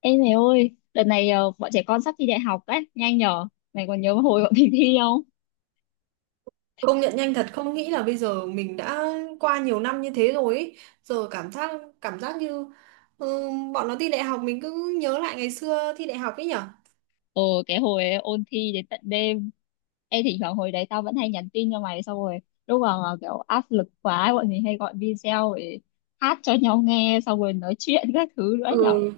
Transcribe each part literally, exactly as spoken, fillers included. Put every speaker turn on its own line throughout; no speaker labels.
Ê mày ơi, đợt này ờ, bọn trẻ con sắp thi đại học đấy, nhanh nhở. Mày còn nhớ hồi bọn mình thi không?
Công nhận nhanh thật, không nghĩ là bây giờ mình đã qua nhiều năm như thế rồi ý. Giờ cảm giác cảm giác như ừ, bọn nó thi đại học, mình cứ nhớ lại ngày xưa thi đại học ấy nhở.
Ờ, cái hồi ấy, ôn thi đến tận đêm. Ê, thỉnh thoảng hồi đấy tao vẫn hay nhắn tin cho mày xong rồi. Lúc mà mà kiểu áp lực quá, bọn mình hay gọi video để hát cho nhau nghe xong rồi nói chuyện các thứ nữa nhở.
Ừ.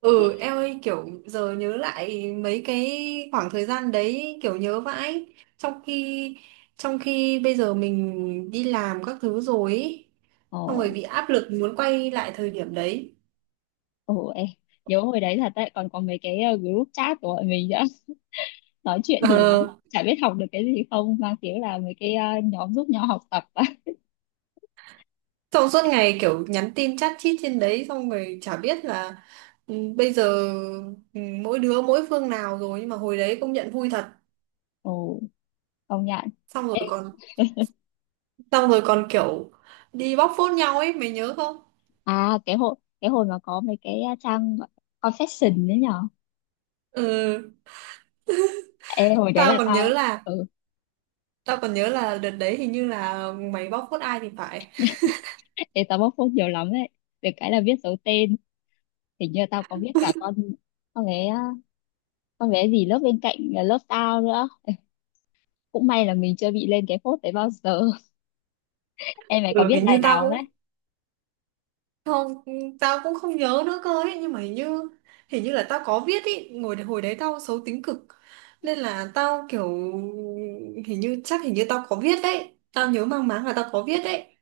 Ừ, em ơi, kiểu giờ nhớ lại mấy cái khoảng thời gian đấy kiểu nhớ vãi, trong khi trong khi bây giờ mình đi làm các thứ rồi ý.
Ờ,
Xong rồi bị áp lực muốn quay lại thời điểm đấy.
ờ, ê, nhớ hồi đấy thật đấy, còn có mấy cái ờ, group chat của bọn mình nữa. Nói chuyện thì lắm,
ờ
chả biết học được cái gì không, mang tiếng là mấy cái ờ, nhóm giúp nhau học tập á.
Xong suốt ngày kiểu nhắn tin chat chít trên đấy xong rồi chả biết là ừ, bây giờ ừ, mỗi đứa mỗi phương nào rồi, nhưng mà hồi đấy công nhận vui thật.
Ồ, công nhận.
Xong rồi còn xong rồi còn kiểu đi bóc phốt nhau ấy, mày nhớ không?
À, cái hồi cái hồi mà có mấy cái à, trang gọi- confession đấy nhở.
Ừ,
Ê hồi đấy
tao
là
còn nhớ
tao,
là
ừ.
tao còn nhớ là đợt đấy hình như là mày bóc phốt ai thì phải.
Ê, tao bóc phốt nhiều lắm đấy, được cái là viết dấu tên. Hình như tao có viết cả con con bé à, con bé gì lớp bên cạnh, à, lớp tao nữa. Cũng may là mình chưa bị lên cái phốt đấy bao giờ. Em mày có
Ừ,
viết
hình
bài
như tao
nào không đấy?
cũng Không, tao cũng không nhớ nữa cơ ấy, nhưng mà hình như hình như là tao có viết ý, ngồi hồi đấy tao xấu tính cực. Nên là tao kiểu hình như chắc hình như tao có viết đấy. Tao nhớ mang máng là tao có viết đấy.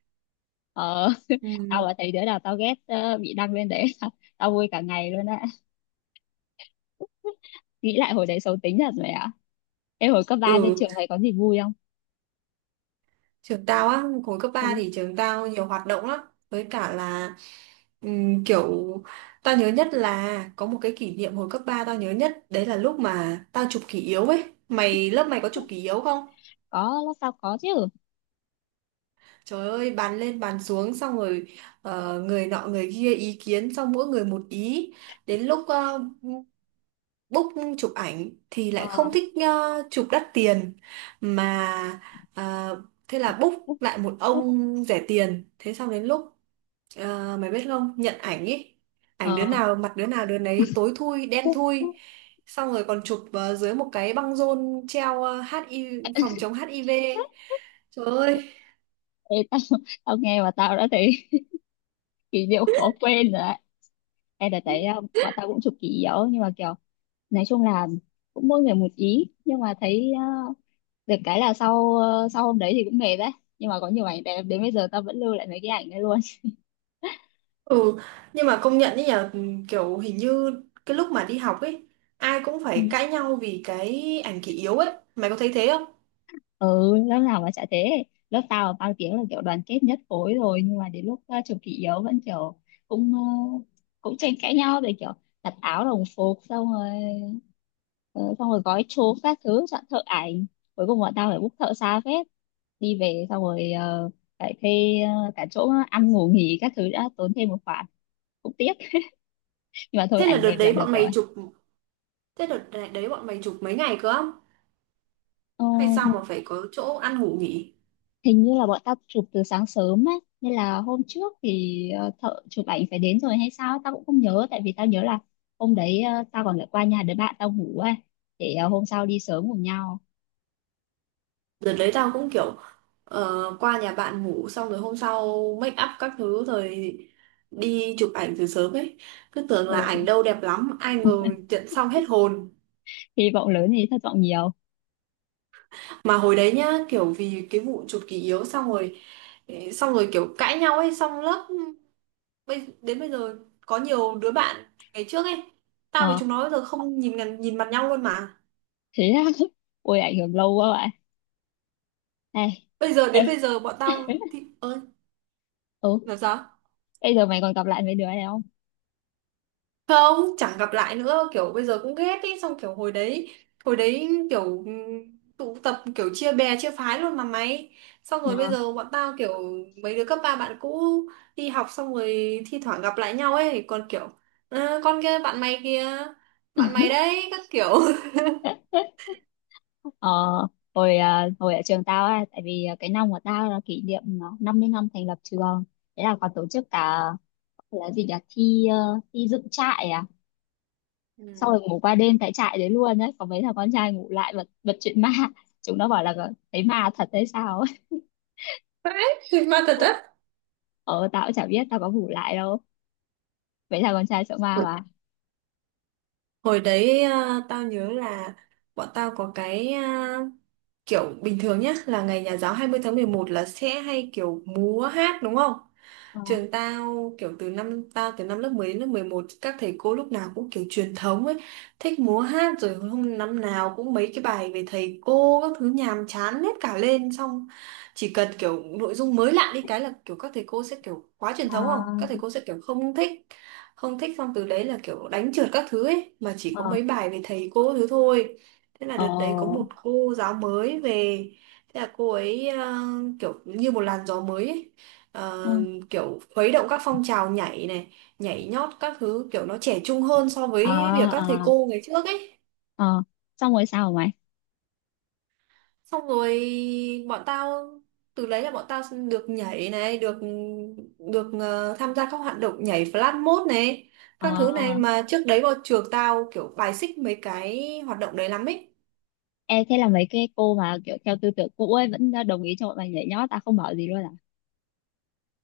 Ờ.
Ừ.
Tao mà thấy đứa nào tao ghét ờ, bị đăng lên đấy, tao vui cả ngày luôn á. Nghĩ lại hồi đấy xấu tính thật rồi ạ. Em hồi cấp ba lên
Ừ.
trường mày có gì vui không?
Trường tao á, hồi cấp ba
Ừ,
thì trường tao nhiều hoạt động lắm. Với cả là ừm, kiểu tao nhớ nhất là có một cái kỷ niệm hồi cấp ba tao nhớ nhất, đấy là lúc mà tao chụp kỷ yếu ấy. Mày lớp mày có chụp kỷ yếu không?
có, lớp tao có chứ.
Trời ơi, bàn lên bàn xuống xong rồi, ờ, người nọ người kia ý kiến, xong mỗi người một ý. Đến lúc ờ, book chụp ảnh thì lại
Ờ,
không thích ờ, chụp đắt tiền mà, ờ, thế là book lại một ông rẻ tiền. Thế xong đến lúc, ờ, mày biết không, nhận ảnh ý, ảnh
ờ.
đứa nào mặt đứa nào đứa nấy tối thui, đen thui. Xong rồi còn chụp ờ, dưới một cái băng rôn treo ờ, ếch ai vi, phòng chống ếch ai vi. Trời ơi.
Ê, tao tao nghe mà tao đã thấy kỷ niệm khó quên rồi đấy. Em đã thấy um, bọn tao cũng chụp kỷ yếu nhưng mà kiểu, nói chung là cũng mỗi người một ý nhưng mà thấy uh, được cái là sau uh, sau hôm đấy thì cũng mệt đấy, nhưng mà có nhiều ảnh đẹp đến bây giờ tao vẫn lưu lại mấy cái ảnh đấy luôn.
Ừ, nhưng mà công nhận ấy nhờ, ừ, kiểu hình như cái lúc mà đi học ấy ai cũng phải cãi nhau vì cái ảnh kỷ yếu ấy. Mày có thấy thế không?
Ừ, lớp nào mà chả thế. Lớp tao bao tiếng là kiểu đoàn kết nhất khối rồi nhưng mà đến lúc ờ, chụp kỷ yếu vẫn kiểu cũng ờ, cũng tranh cãi nhau rồi kiểu đặt áo đồng phục xong rồi, ờ, xong rồi gói chốt các thứ chọn thợ ảnh. Cuối cùng bọn tao phải book thợ xa phết, đi về xong rồi ờ, phải thuê ờ, cả chỗ ăn ngủ nghỉ các thứ, đã tốn thêm một khoản, cũng tiếc. Nhưng mà thôi,
Thế là
ảnh
đợt
đẹp là
đấy
được
bọn mày
rồi.
chụp thế đợt đấy đấy bọn mày chụp mấy ngày cơ không?
Ờ,
Hay sao mà phải có chỗ ăn ngủ nghỉ?
hình như là bọn tao chụp từ sáng sớm á, nên là hôm trước thì ờ, thợ chụp ảnh phải đến rồi hay sao tao cũng không nhớ, tại vì tao nhớ là hôm đấy ờ, tao còn phải qua nhà đứa bạn tao ngủ ấy, để ờ, hôm sau đi sớm cùng nhau.
Đợt đấy tao cũng kiểu ờ, qua nhà bạn ngủ, xong rồi hôm sau make up các thứ, rồi đi chụp ảnh từ sớm ấy. Cứ tưởng là
Ừ.
ảnh đâu đẹp lắm, ai ngờ nhận xong hết hồn.
Hy vọng lớn thì thất vọng nhiều.
Mà hồi đấy nhá, kiểu vì cái vụ chuột kỷ yếu xong rồi, xong rồi kiểu cãi nhau ấy, xong lớp bây đến bây giờ có nhiều đứa bạn ngày trước ấy, tao với
Ờ,
chúng nó bây giờ không nhìn ngần- nhìn mặt nhau luôn mà.
thế á? Ôi, ảnh hưởng lâu quá bạn. Ê,
Bây giờ
ê,
đến bây giờ bọn tao thì ơi
ừ,
làm sao,
bây giờ mày còn gặp lại mấy đứa này không?
không chẳng gặp lại nữa, kiểu bây giờ cũng ghét ý, xong kiểu hồi đấy hồi đấy kiểu ừm, tụ tập kiểu chia bè chia phái luôn mà mày. Xong rồi bây
Nào.
giờ bọn tao kiểu mấy đứa cấp ba bạn cũ đi học xong rồi thi thoảng gặp lại nhau ấy còn kiểu "Ơ, con kia bạn mày kia, bạn mày đấy" các kiểu.
Ờ, hồi à, hồi ở trường tao á, tại vì à, cái năm của tao là kỷ niệm, à, năm mươi năm thành lập trường, thế là còn tổ chức cả là gì nhỉ, thi ờ, thi dựng trại, à, xong
Ừ.
rồi ngủ qua đêm tại trại đấy luôn đấy. Có mấy thằng con trai ngủ lại bật bật chuyện ma, chúng nó bảo là "Ờ, thấy ma thật đấy sao", ấy.
Đấy thì ma thật á.
Ờ, tao cũng chả biết, tao có ngủ lại đâu, mấy thằng con trai sợ ma
hồi
mà.
hồi đấy, à, tao nhớ là bọn tao có cái, à, kiểu bình thường nhá, là ngày nhà giáo hai mươi tháng mười một là sẽ hay kiểu múa hát, đúng không?
Ờ,
Trường tao kiểu từ năm tao từ năm lớp mười đến lớp mười một, các thầy cô lúc nào cũng kiểu truyền thống ấy, thích múa hát, rồi hôm năm nào cũng mấy cái bài về thầy cô các thứ nhàm chán hết cả lên. Xong chỉ cần kiểu nội dung mới lạ đi cái là kiểu các thầy cô sẽ kiểu quá truyền thống, không các thầy
ờ,
cô sẽ kiểu không thích không thích, xong từ đấy là kiểu đánh trượt các thứ ấy, mà chỉ có mấy
ờ,
bài về thầy cô thứ thôi. Thế là
ờ,
đợt đấy có một cô giáo mới về, thế là cô ấy ờ, kiểu như một làn gió mới ấy.
ờ,
Ờ, kiểu khuấy động các phong trào nhảy này, nhảy nhót các thứ, kiểu nó trẻ trung hơn so
ờ,
với việc các
ờ,
thầy cô ngày trước ấy.
ờ. Xong rồi sao mày?
Xong rồi bọn tao, từ đấy là bọn tao được nhảy này, được được ờ, tham gia các hoạt động nhảy flash mob này
Ờ.
các thứ, này mà trước đấy vào trường tao kiểu bài xích mấy cái hoạt động đấy lắm ấy.
E thế là mấy cái cô mà kiểu theo tư tưởng cũ ấy vẫn đồng ý cho bọn mày nhảy nhót, tao không bảo gì luôn à?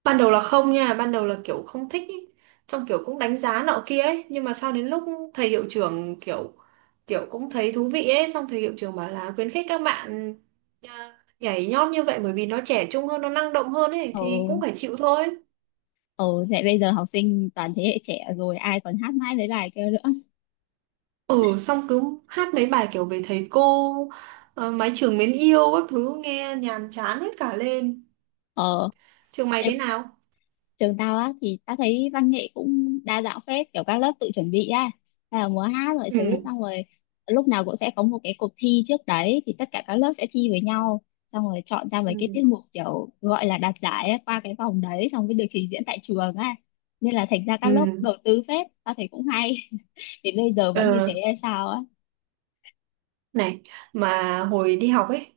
Ban đầu là không nha, ban đầu là kiểu không thích ý. Xong kiểu cũng đánh giá nọ kia ấy, nhưng mà sau đến lúc thầy hiệu trưởng kiểu kiểu cũng thấy thú vị ấy, xong thầy hiệu trưởng bảo là khuyến khích các bạn à, nhảy nhót như vậy, bởi vì nó trẻ trung hơn, nó năng động hơn ấy, thì cũng
Ừ,
phải chịu thôi.
ừ. Thế bây giờ học sinh toàn thế hệ trẻ rồi, ai còn hát mãi mấy bài kia nữa.
Ừ, xong cứ hát mấy bài kiểu về thầy cô, ờ, mái trường mến yêu các thứ nghe nhàm chán hết cả lên.
Ờ,
Trường mày
em
thế nào?
trường tao á thì tao thấy văn nghệ cũng đa dạng phết, kiểu các lớp tự chuẩn bị á, hay là múa hát mọi thứ
Ừ.
xong rồi lúc nào cũng sẽ có một cái cuộc thi trước đấy thì tất cả các lớp sẽ thi với nhau, xong rồi chọn ra mấy
Ừ.
cái tiết mục kiểu gọi là đạt giải á, qua cái vòng đấy xong mới được trình diễn tại trường á. Nên là thành ra các lớp cũng đầu
Ừ.
tư phết, tao thấy cũng hay. Thì bây giờ vẫn như
Ờ.
thế hay sao á?
Này, mà hồi đi học ấy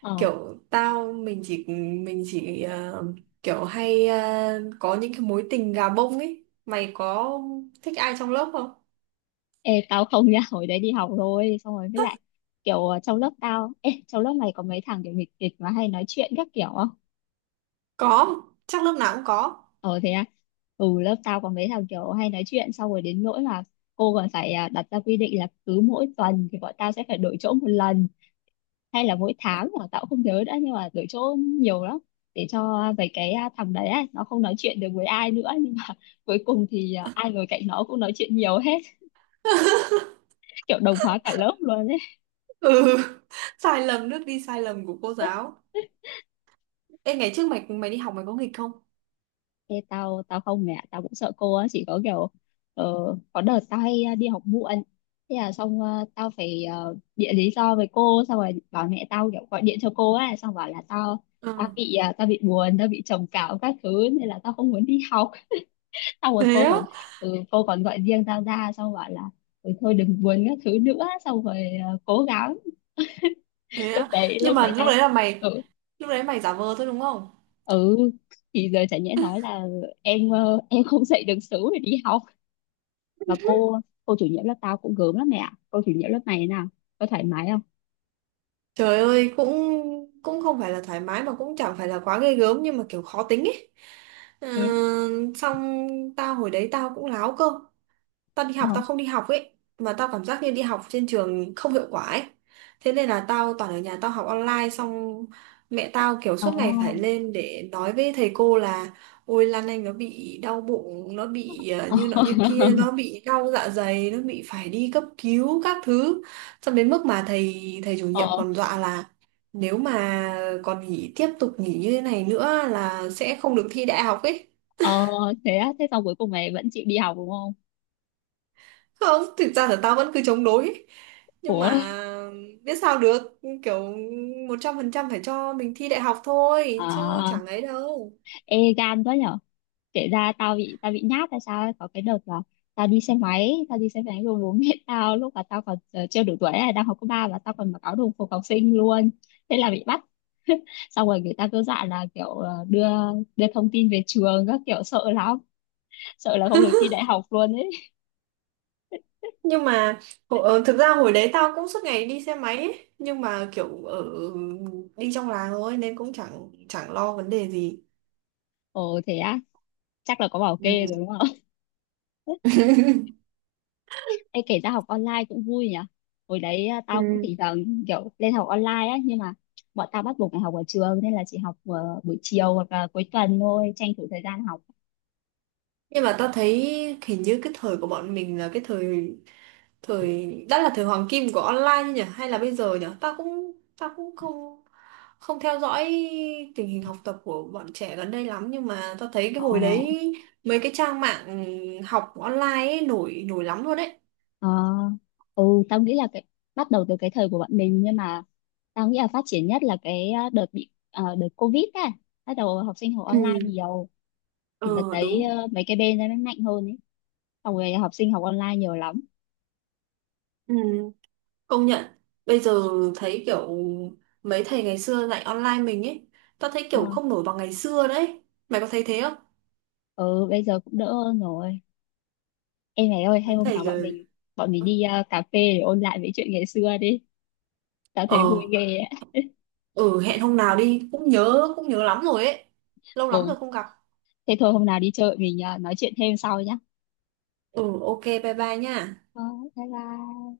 Ờ.
kiểu tao, mình chỉ mình chỉ ờ, kiểu hay ờ, có những cái mối tình gà bông ấy, mày có thích ai trong lớp không?
Ê, tao không nha, hồi đấy đi học rồi xong rồi với lại kiểu ờ, trong lớp tao, ê, trong lớp này có mấy thằng kiểu nghịch kịch mà hay nói chuyện các kiểu.
Có, chắc lớp nào cũng có.
Ờ thế à? Ừ, lớp tao có mấy thằng kiểu hay nói chuyện xong rồi đến nỗi là cô còn phải à, đặt ra quy định là cứ mỗi tuần thì bọn tao sẽ phải đổi chỗ một lần, hay là mỗi tháng mà tao cũng không nhớ đã, nhưng mà đổi chỗ nhiều lắm, để cho về cái à, thằng đấy á, nó không nói chuyện được với ai nữa, nhưng mà cuối cùng thì à, ai ngồi cạnh nó cũng nói chuyện nhiều hết. Kiểu đồng hóa cả lớp luôn ấy.
Ừ. Sai lầm, nước đi sai lầm của cô giáo. Ê, ngày trước mày mày đi học mày có nghịch không?
Ê, tao tao không, mẹ tao cũng sợ cô á, chỉ có kiểu ờ, có đợt tao hay ờ, đi học muộn, thế là xong ờ, tao phải ờ, bịa lý do với cô xong rồi bảo mẹ tao kiểu gọi điện cho cô á, xong bảo là tao, tao
Ừ.
bị ờ, tao bị buồn, tao bị trầm cảm các thứ, nên là tao không muốn đi học. Xong rồi
Thế
cô
á?
còn, ừ, cô còn gọi riêng tao ra xong bảo là ừ, thôi đừng buồn các thứ nữa, xong rồi ờ, cố gắng.
Thế
lúc
á?
đấy
Nhưng
lúc
mà
đấy
lúc
tao,
đấy là mày
ừ,
lúc đấy mày giả vờ thôi đúng không?
ừ. Thì giờ chả nhẽ nói là em ờ, em không dậy được sớm để đi học. Mà cô cô chủ nhiệm lớp tao cũng gớm lắm mẹ ạ. Cô chủ nhiệm lớp này thế nào, có thoải mái không?
Trời ơi, cũng cũng không phải là thoải mái mà cũng chẳng phải là quá ghê gớm, nhưng mà kiểu khó tính ấy. Ờ,
Thế á?
xong tao hồi đấy tao cũng láo cơ, tao đi
Ờ,
học tao không đi học ấy, mà tao cảm giác như đi học trên trường không hiệu quả ấy. Thế nên là tao toàn ở nhà tao học online, xong mẹ tao kiểu
ờ,
suốt ngày phải lên để nói với thầy cô là ôi Lan Anh nó bị đau bụng, nó bị ờ,
ờ.
như nọ như kia, nó bị đau dạ dày, nó bị phải đi cấp cứu các thứ. Xong đến mức mà thầy thầy chủ nhiệm
Ờ,
còn dọa là nếu mà còn nghỉ tiếp tục nghỉ như thế này nữa là sẽ không được thi đại học ấy.
ờ, thế á, thế xong cuối cùng mày vẫn chịu đi học đúng không?
Không, thực ra là tao vẫn cứ chống đối, nhưng
Ủa.
mà biết sao được, kiểu một trăm phần trăm phải cho mình thi đại học thôi chứ
À,
chẳng ấy đâu.
ê, gan quá nhở. Kể ra tao bị, tao bị nhát hay sao ấy. Có cái đợt là tao đi xe máy, tao đi xe máy rồi bố mẹ tao lúc mà tao còn ờ, chưa đủ tuổi là đang học cấp ba và tao còn mặc áo đồng phục học sinh luôn, thế là bị bắt. Xong rồi người ta cứ dọa là kiểu ờ, đưa, đưa thông tin về trường các kiểu, sợ lắm, sợ là không được thi đại học luôn ấy.
Nhưng mà hồ- ờ, thực ra hồi đấy tao cũng suốt ngày đi xe máy ấy. Nhưng mà kiểu ở đi trong làng thôi nên cũng chẳng chẳng lo vấn đề gì.
Ồ, thế á? Chắc là có bảo kê rồi
Ừ.
đúng không? Ê, kể ra học online cũng vui nhỉ. Hồi đấy à, tao cũng thỉnh thoảng kiểu lên học online á nhưng mà bọn tao bắt buộc phải học ở trường nên là chỉ học ờ, buổi chiều hoặc là cuối tuần thôi, tranh thủ thời gian học.
Nhưng mà tao thấy hình như cái thời của bọn mình là cái thời, thời đã là thời hoàng kim của online nhỉ, hay là bây giờ nhỉ? Tao cũng tao cũng không không theo dõi tình hình học tập của bọn trẻ gần đây lắm, nhưng mà tao thấy cái
Ờ,
hồi đấy mấy cái trang mạng học online ấy nổi nổi lắm luôn đấy.
ờ, ừ, tao nghĩ là cái bắt đầu từ cái thời của bọn mình nhưng mà tao nghĩ là phát triển nhất là cái ờ, đợt bị ờ, đợt COVID á, bắt đầu học sinh học
Ừ,
online nhiều. Thì đợt
ờ
đấy
đúng,
ờ, mấy cái bên nó mới mạnh hơn ấy, xong rồi học sinh học online nhiều lắm.
ừ, công nhận. Bây giờ thấy kiểu mấy thầy ngày xưa dạy online mình ấy, tao thấy
Ờ,
kiểu không nổi bằng ngày xưa đấy, mày có thấy thế không?
ừ, bây giờ cũng đỡ hơn rồi. Em này ơi, hay
Mấy
hôm
thầy
nào bọn
rồi.
mình bọn mình đi ờ, cà phê để ôn lại mấy chuyện ngày xưa đi, tao
Ờ.
thấy vui ghê ấy.
Ừ, hẹn hôm nào đi, cũng nhớ, cũng nhớ lắm rồi ấy. Lâu lắm
Ừ,
rồi không gặp.
thế thôi hôm nào đi chơi mình ờ, nói chuyện thêm sau nhá.
Ừ, ok, bye bye nha.
Ờ, bye bye.